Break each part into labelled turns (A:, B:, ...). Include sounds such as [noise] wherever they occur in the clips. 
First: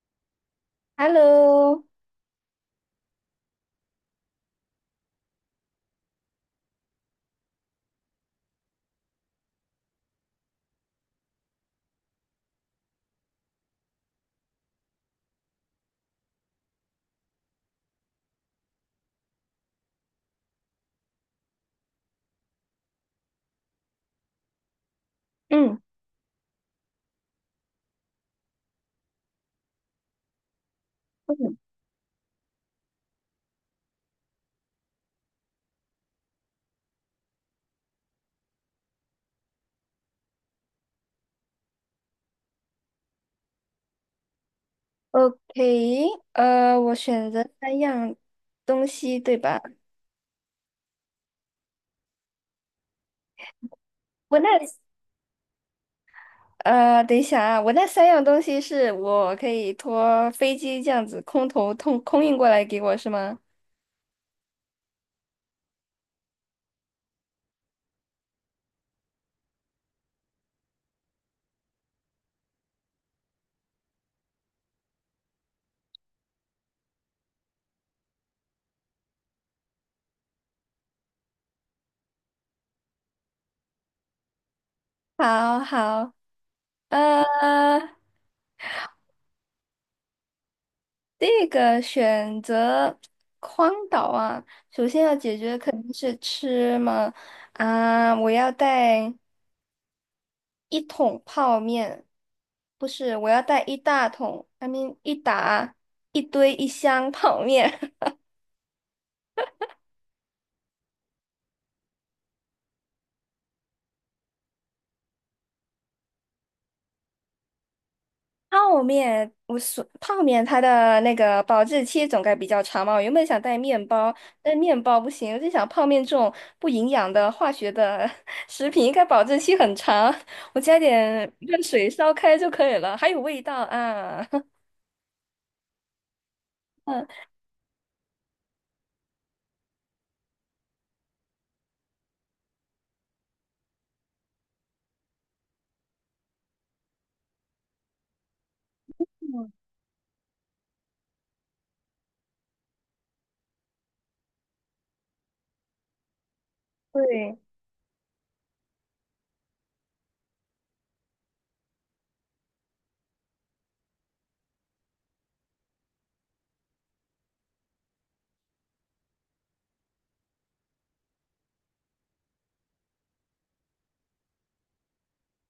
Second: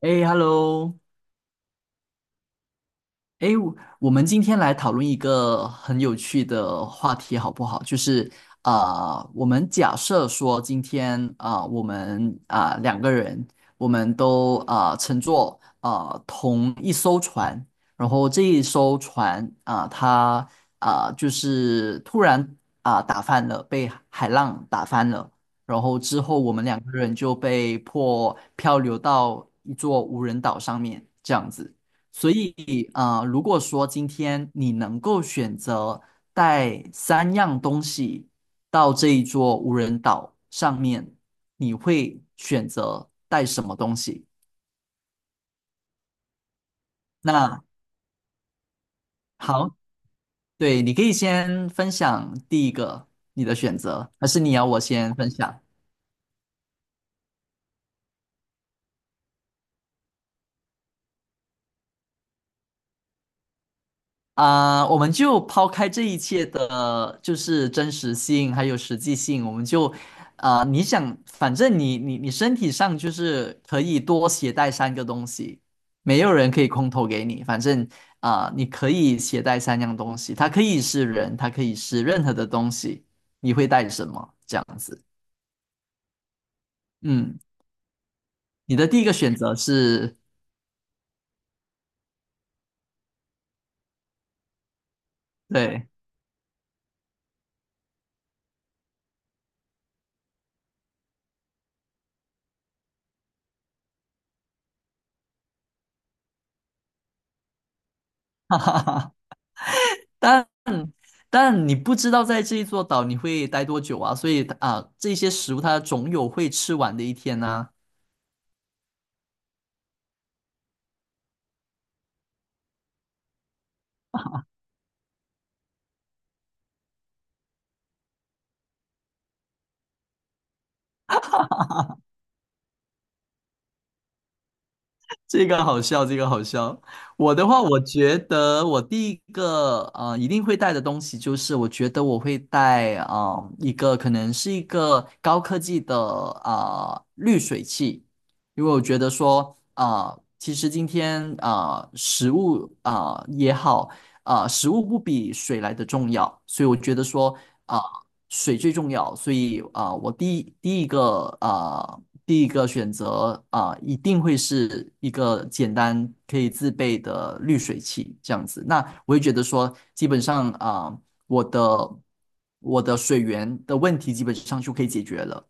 A: 哎，hello，
B: Hello，
A: 哎，我我们今天来讨论一个很有趣的话题，好不好？就是啊、我们假设说今天我们两个人，我们都乘坐同一艘船，然后这一艘船它就是突然打翻了，被海浪打翻了，
B: 嗯
A: 然后之后我们两个人就被迫漂流到一座无人岛上面，这样
B: 嗯
A: 子。所以，啊，如果说今天你能够选择带三样东西到这一座无人岛上面，你会选择带什么东西？
B: ，OK，我选择
A: 那
B: 三样东西，对吧？
A: 好，对，你可以先分享第一个你的选择，还
B: 我
A: 是你
B: 那
A: 要我先分享？
B: 等一下啊，我那三样东西是我可以托飞机这样子空投通空运过来给我是吗？
A: 我们就抛开这一切的，就是真实性还有实际性，我们就你想，反正你身体上就是可以多携带三个东西，没有人可以空投给你，反正你可以携带三样东西，它可以是人，它可以是任何的东西，你会带什么？这样子。
B: 好好，呃，
A: 嗯，你的第一个选择是，
B: 这个选择荒岛啊，首先要解决肯
A: 对。
B: 定是吃嘛，啊，我要带。一桶泡面，不是，我要带一大桶，一打一堆一箱泡面。[laughs]
A: [laughs] 哈哈哈。但。但你不知道在这一座岛你会待多久啊，所以啊，这些食物它总有会吃完的一天呐。
B: 泡面，我说泡面它的那个保质期总该比较长嘛。我原本想带面包，但面包不行，我就想泡面这种不营养的化学的 [laughs] 食品应该保质期很长，我加点热水烧开就可以了，还有味道啊。[laughs]
A: 这个好笑，这个好笑。
B: 嗯，
A: 我的话，我觉得我第一个啊一定会带的东西就是，我觉得我会带一个可能是一个高科技的滤水器，因为我觉得说其实今天食物也好。食物不比水来的重要，所以我觉得说，
B: 对。
A: 啊，水最重要，所以啊，我第一个啊，第一个选择啊，一定会是一个简单可以自备的滤水器这样子。那我会觉得说，基本上啊，我的我的水源的问题基本上就可以解决了。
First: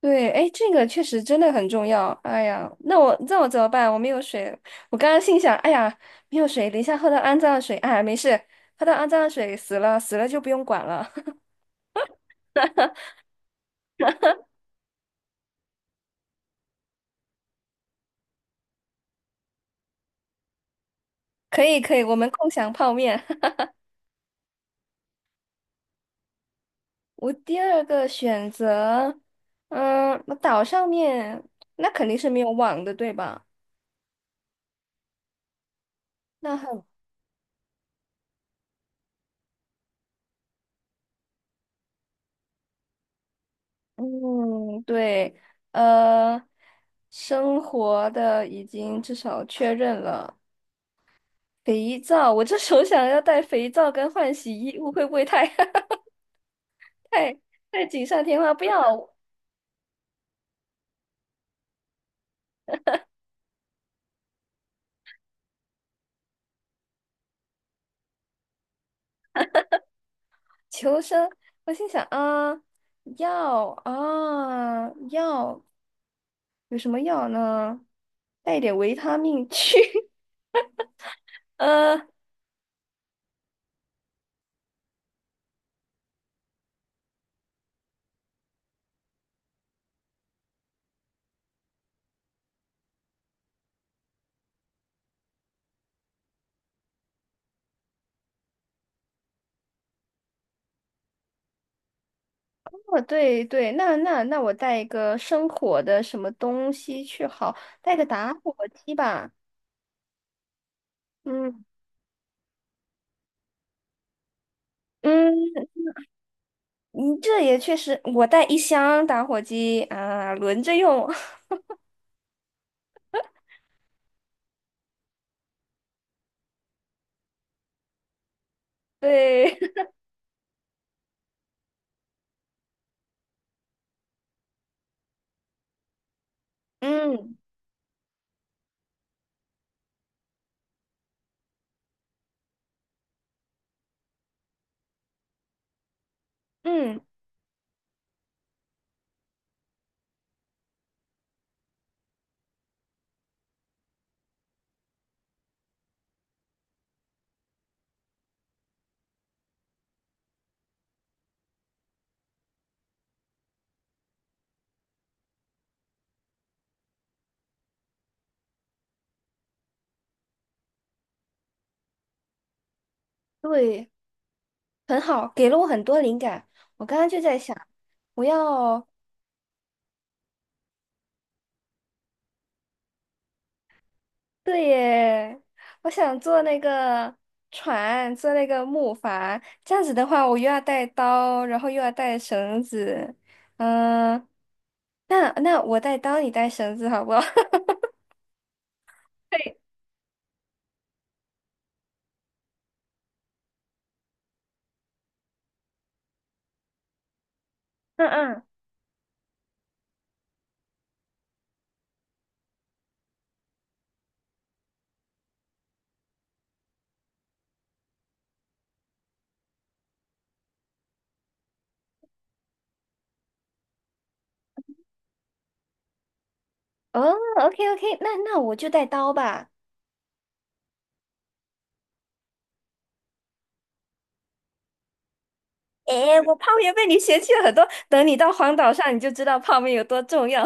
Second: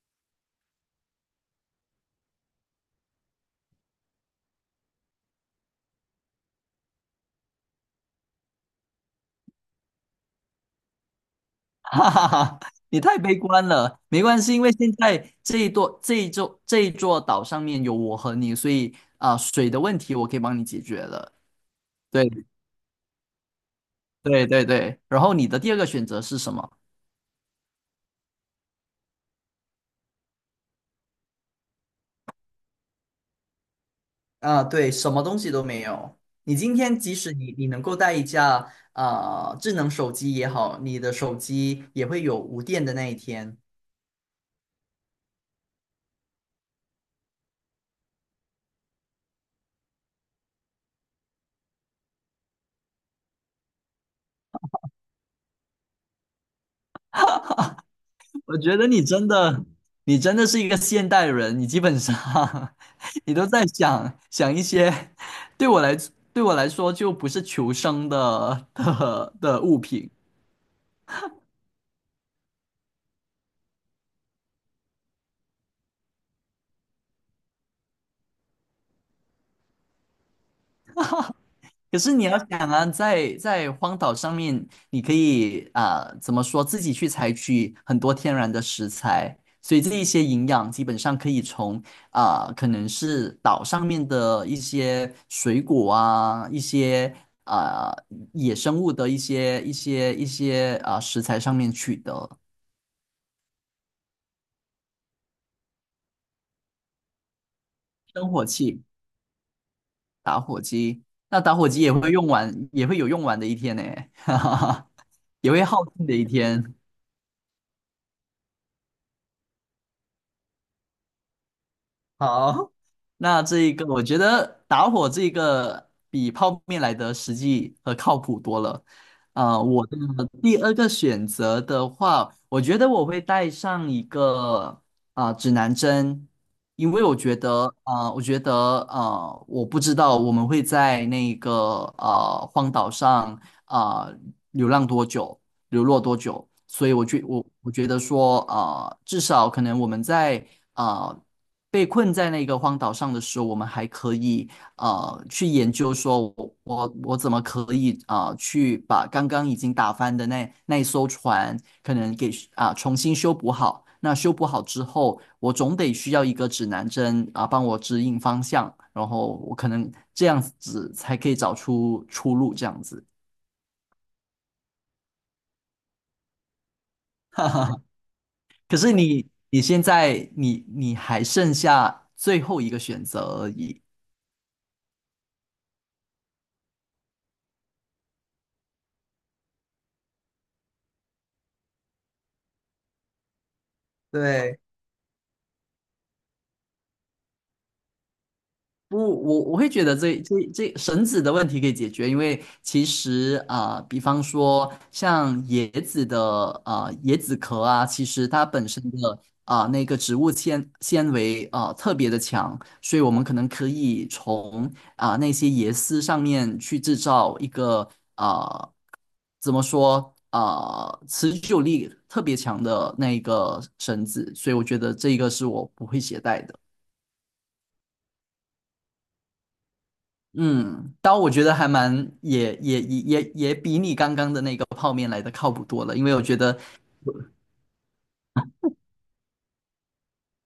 B: 对，哎，这个确实真的很重要。哎呀，那我怎么办？我没有水。我刚刚心想，哎呀，没有水，等一下喝到肮脏的水。哎呀，没事，喝到肮脏的水死了，死了就不用管了。[laughs]
A: [laughs] 哈哈哈，你太悲观了，没关系，因为现在这一座岛上面有我和你，所以啊，水的问题我可以帮你解决了。
B: 可以，可以，我们
A: 对。
B: 共享泡面。[laughs]
A: 对对对，然后你的第二个选择是什么？
B: 我第二个选择，嗯，那岛上面那肯定是没有网的，对吧？
A: 啊，对，什么东西都没有。你
B: 那
A: 今
B: 很，
A: 天即使你能够带一架智能手机也好，你的手机也会有无电的那一天。
B: 嗯，对，呃，生活的已经至少确认了。肥皂，我这手想要带肥皂跟换洗衣物，会不会太 [laughs] 太太锦上添花？
A: 我
B: 不
A: 觉得你
B: 要
A: 真的，你真的是一个现代人，你基本上 [laughs] 你都在想想一些，对我来对我来说就不是求生的物品。
B: 求生。我心想啊，药啊药，有什么药呢？带一点维他命去。[laughs]
A: 可
B: 呃，
A: 是你要想啊，在荒岛上面，你可以怎么说，自己去采取很多天然的食材，所以这一些营养基本上可以从可能是岛上面的一些水果啊，一些啊、野生物的一些食材上面取得。
B: 哦对对，那我带一个生火的什么东西去好，带个
A: 生
B: 打
A: 火
B: 火
A: 器、
B: 机吧。
A: 打火机，那打
B: 嗯
A: 火机也会用完，也会有用完的一天呢，[laughs] 哈哈哈，也
B: 嗯，
A: 会耗尽的一天。
B: 你这也确实，我带一箱打火机啊，轮着用。
A: [laughs] 好，那这一个我觉得打火这个比泡面来的实际和靠谱多了。
B: [laughs] 对，
A: 我的第二个选择的话，我觉得我会带上一个指南针，
B: [laughs]
A: 因为我
B: 嗯。
A: 觉得啊、我觉得啊、我不知道我们会在那个啊荒岛上啊、流浪多久，流落多久，所以
B: 嗯，
A: 我觉得说啊、至少可能我们在。啊、被困在那个荒岛上的时候，我们还可以啊去研究说我，我怎么可以去把刚刚已经打翻的那一艘船，可能给重新修补好。那修补好之后，我总得需要一个指南针啊、帮我指引方向，然后我可能这样子才可以找出出路，这样子。
B: 对，很好，给了我很多灵感。我刚刚就
A: [laughs]
B: 在
A: 哈
B: 想，
A: 哈，
B: 我
A: 可
B: 要，
A: 是你现在你还剩下最后一个选择而已。
B: 对耶，我想做那个船，做那个木筏。这样子的话，我又要带刀，然后又要带绳子。嗯，
A: 对。
B: 那我带刀，你带绳子，好不好？[laughs]
A: 不，我
B: 对，
A: 会觉得这绳子的问题可以解决，因为其实比方说像椰子的啊椰子壳啊，其
B: 嗯
A: 实
B: 嗯，
A: 它本身的那个植物纤维特别的强，所以我们可能可以从那些椰丝上面去制造一个啊、呃怎么说持久力特别强的那一个绳子，所以我觉得这个是我不会携带的。
B: 哦，OK OK，那我就带刀吧。
A: 嗯，但我觉得还蛮也比你刚刚的那个泡面来的靠谱多了，因为
B: 诶，
A: 我
B: 我
A: 觉
B: 泡
A: 得，
B: 面被你嫌弃了很多，等你到荒岛上，你就知道泡面有多重要。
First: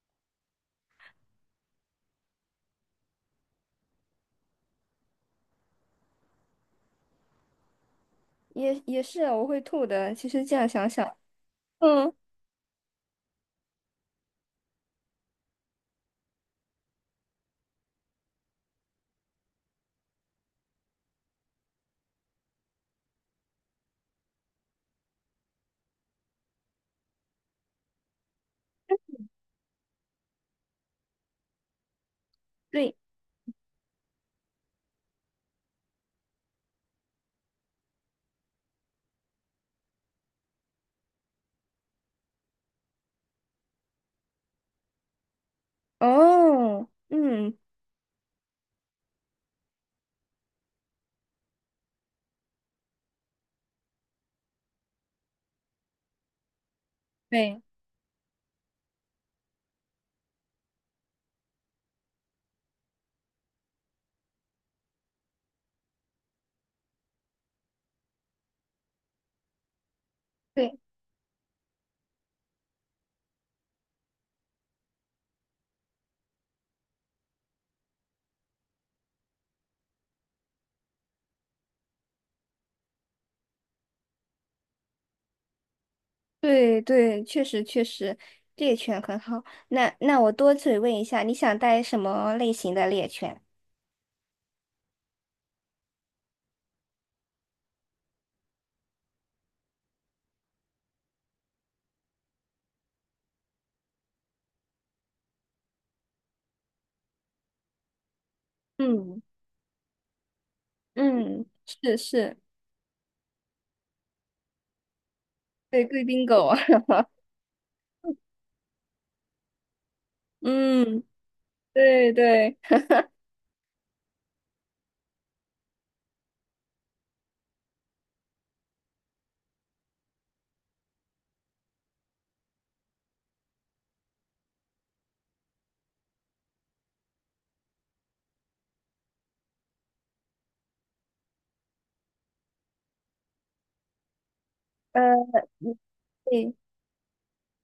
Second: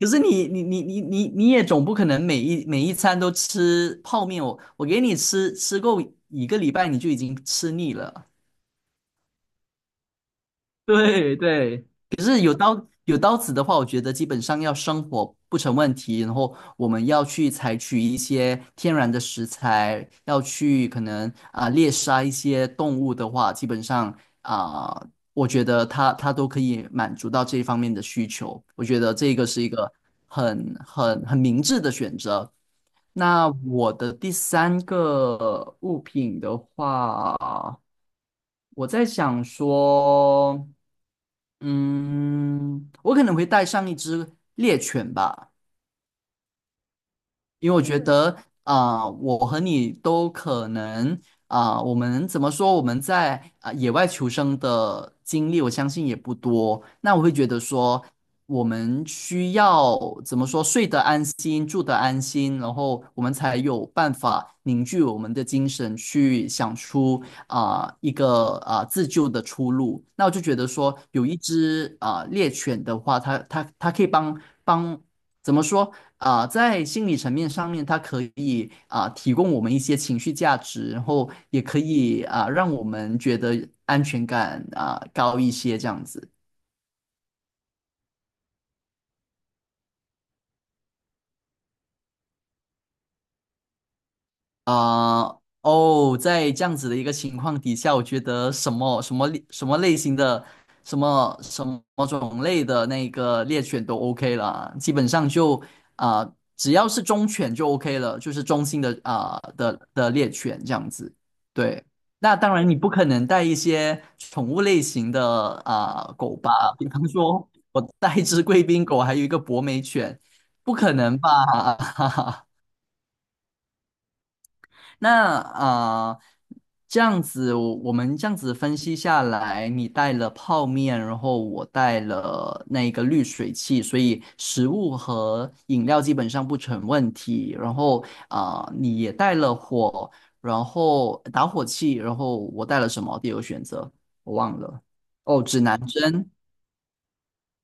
A: 可是你也总不可能每一餐都吃泡面，我给你吃够一个礼拜你就已经吃腻了。
B: 也是啊我会吐的。其实这样
A: [laughs]
B: 想想，
A: 对对，
B: 嗯，
A: 可是有刀子的话，我觉得基本上要生火不成问题。然后我们要去采取一些天然的食材，要去可能猎杀一些动物的话，基本上啊、我觉得它都可以满足到这方面的需求。我觉得这个是一个很明智的选择。
B: 对，
A: 那我的第三个物品的话，我在想说。嗯，我可能会带上一只猎犬吧。
B: 哦，嗯，
A: 因为我觉得我和你都可能我们怎么说？我们在野外求生的经历，我相信也不多。那我会觉得
B: 对，
A: 说，我们需要怎么说？睡得安心，住得安心，然后我们才有办法凝聚我们的精神，去想出啊、一个啊、自救的出路。那我就觉得
B: 对，
A: 说，有一只猎犬的话，它可以帮帮。怎么说？在心理层面上面，它可以提供我们一些情绪价值，然后也可以让我们觉得安全感啊、高一些这样子。
B: 对，对，确实确实，猎犬很好。那我多嘴问一下，你想带什么类型的猎犬？
A: 啊、哦，在这样子的一个情况底下，我觉得什么什么类什么类型的、什么什么种类的那个猎犬都 OK 了，基本上就啊、只要是忠犬就 OK 了，就是中心的
B: 嗯
A: 啊、的的猎犬这样子。
B: 嗯，
A: 对，
B: 是
A: 那
B: 是，
A: 当然你不可能带一些宠物类型的
B: 对，贵宾
A: 狗
B: 狗。
A: 吧，
B: [laughs]
A: 比
B: 啊。
A: 方说我带一只贵宾狗，还有一个博美犬，不可
B: 嗯，
A: 能吧？
B: 对
A: [laughs]
B: 对，
A: 那啊，这样子我们这样子分析下来，你带了泡面，然后我带了那个滤水器，所以食物和饮料基本上不成问题。然后你也带了火，然后打火器，然后我带了什么？第二个选择我忘了。
B: 呃，
A: 哦，指
B: 你
A: 南针。
B: 对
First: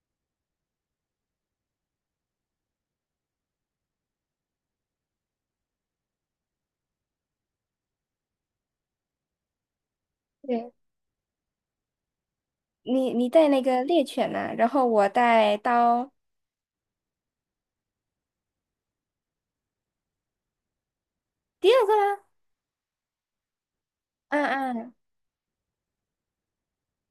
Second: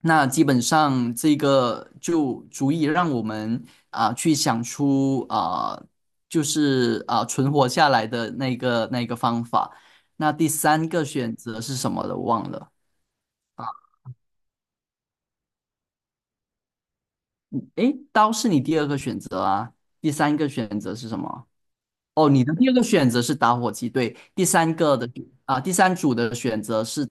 A: 那基本上这个就足以让我们去想出就是啊、存活下来的那个方法。那第
B: 对，
A: 三个选择是什么的？我忘了。
B: 你带那个猎犬呢，然后我带刀。
A: 诶，刀是你第二个选择啊，第三个选择是什么？
B: 第二个啦，
A: 哦，你的第二个选择是打火机，对，第
B: 嗯
A: 三
B: 嗯，
A: 个的第三组的选择是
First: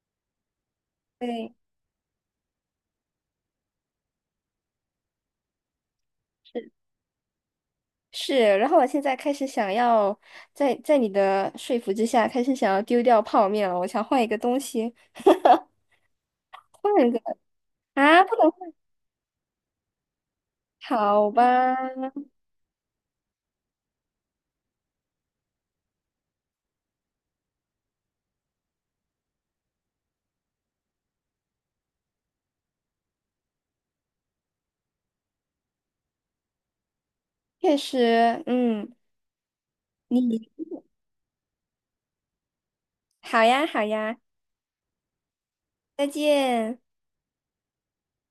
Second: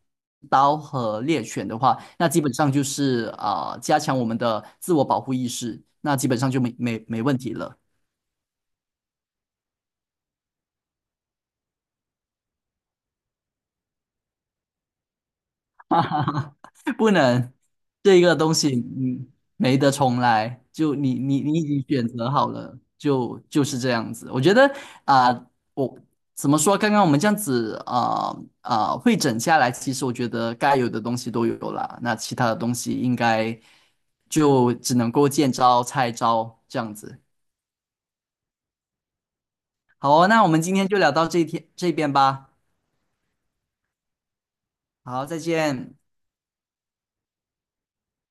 A: 刀和猎
B: 对。
A: 犬的话，那基本上就是加强我们的自我保护意识，那基本上就
B: 是。
A: 没问题了。
B: 是，然后我现在开始想要在你的说服之下，开始想要丢掉泡面了。我想换一个东西，换一
A: 不
B: 个
A: 能这
B: 啊，不
A: 个
B: 能
A: 东
B: 换，
A: 西，嗯，没得重来。就你
B: 好
A: 你你已
B: 吧？
A: 经选择好了，就就是这样子。我觉得啊、我怎么说？刚刚我们这样子会诊下来，其实我觉得该有的东西都有了，那其他的东西应该就只能够见招拆招这样子。
B: 确实，嗯，
A: 好哦那我们
B: 你
A: 今天就聊到这一天这边吧。
B: 好呀，好呀，
A: 好，再见。
B: 再见。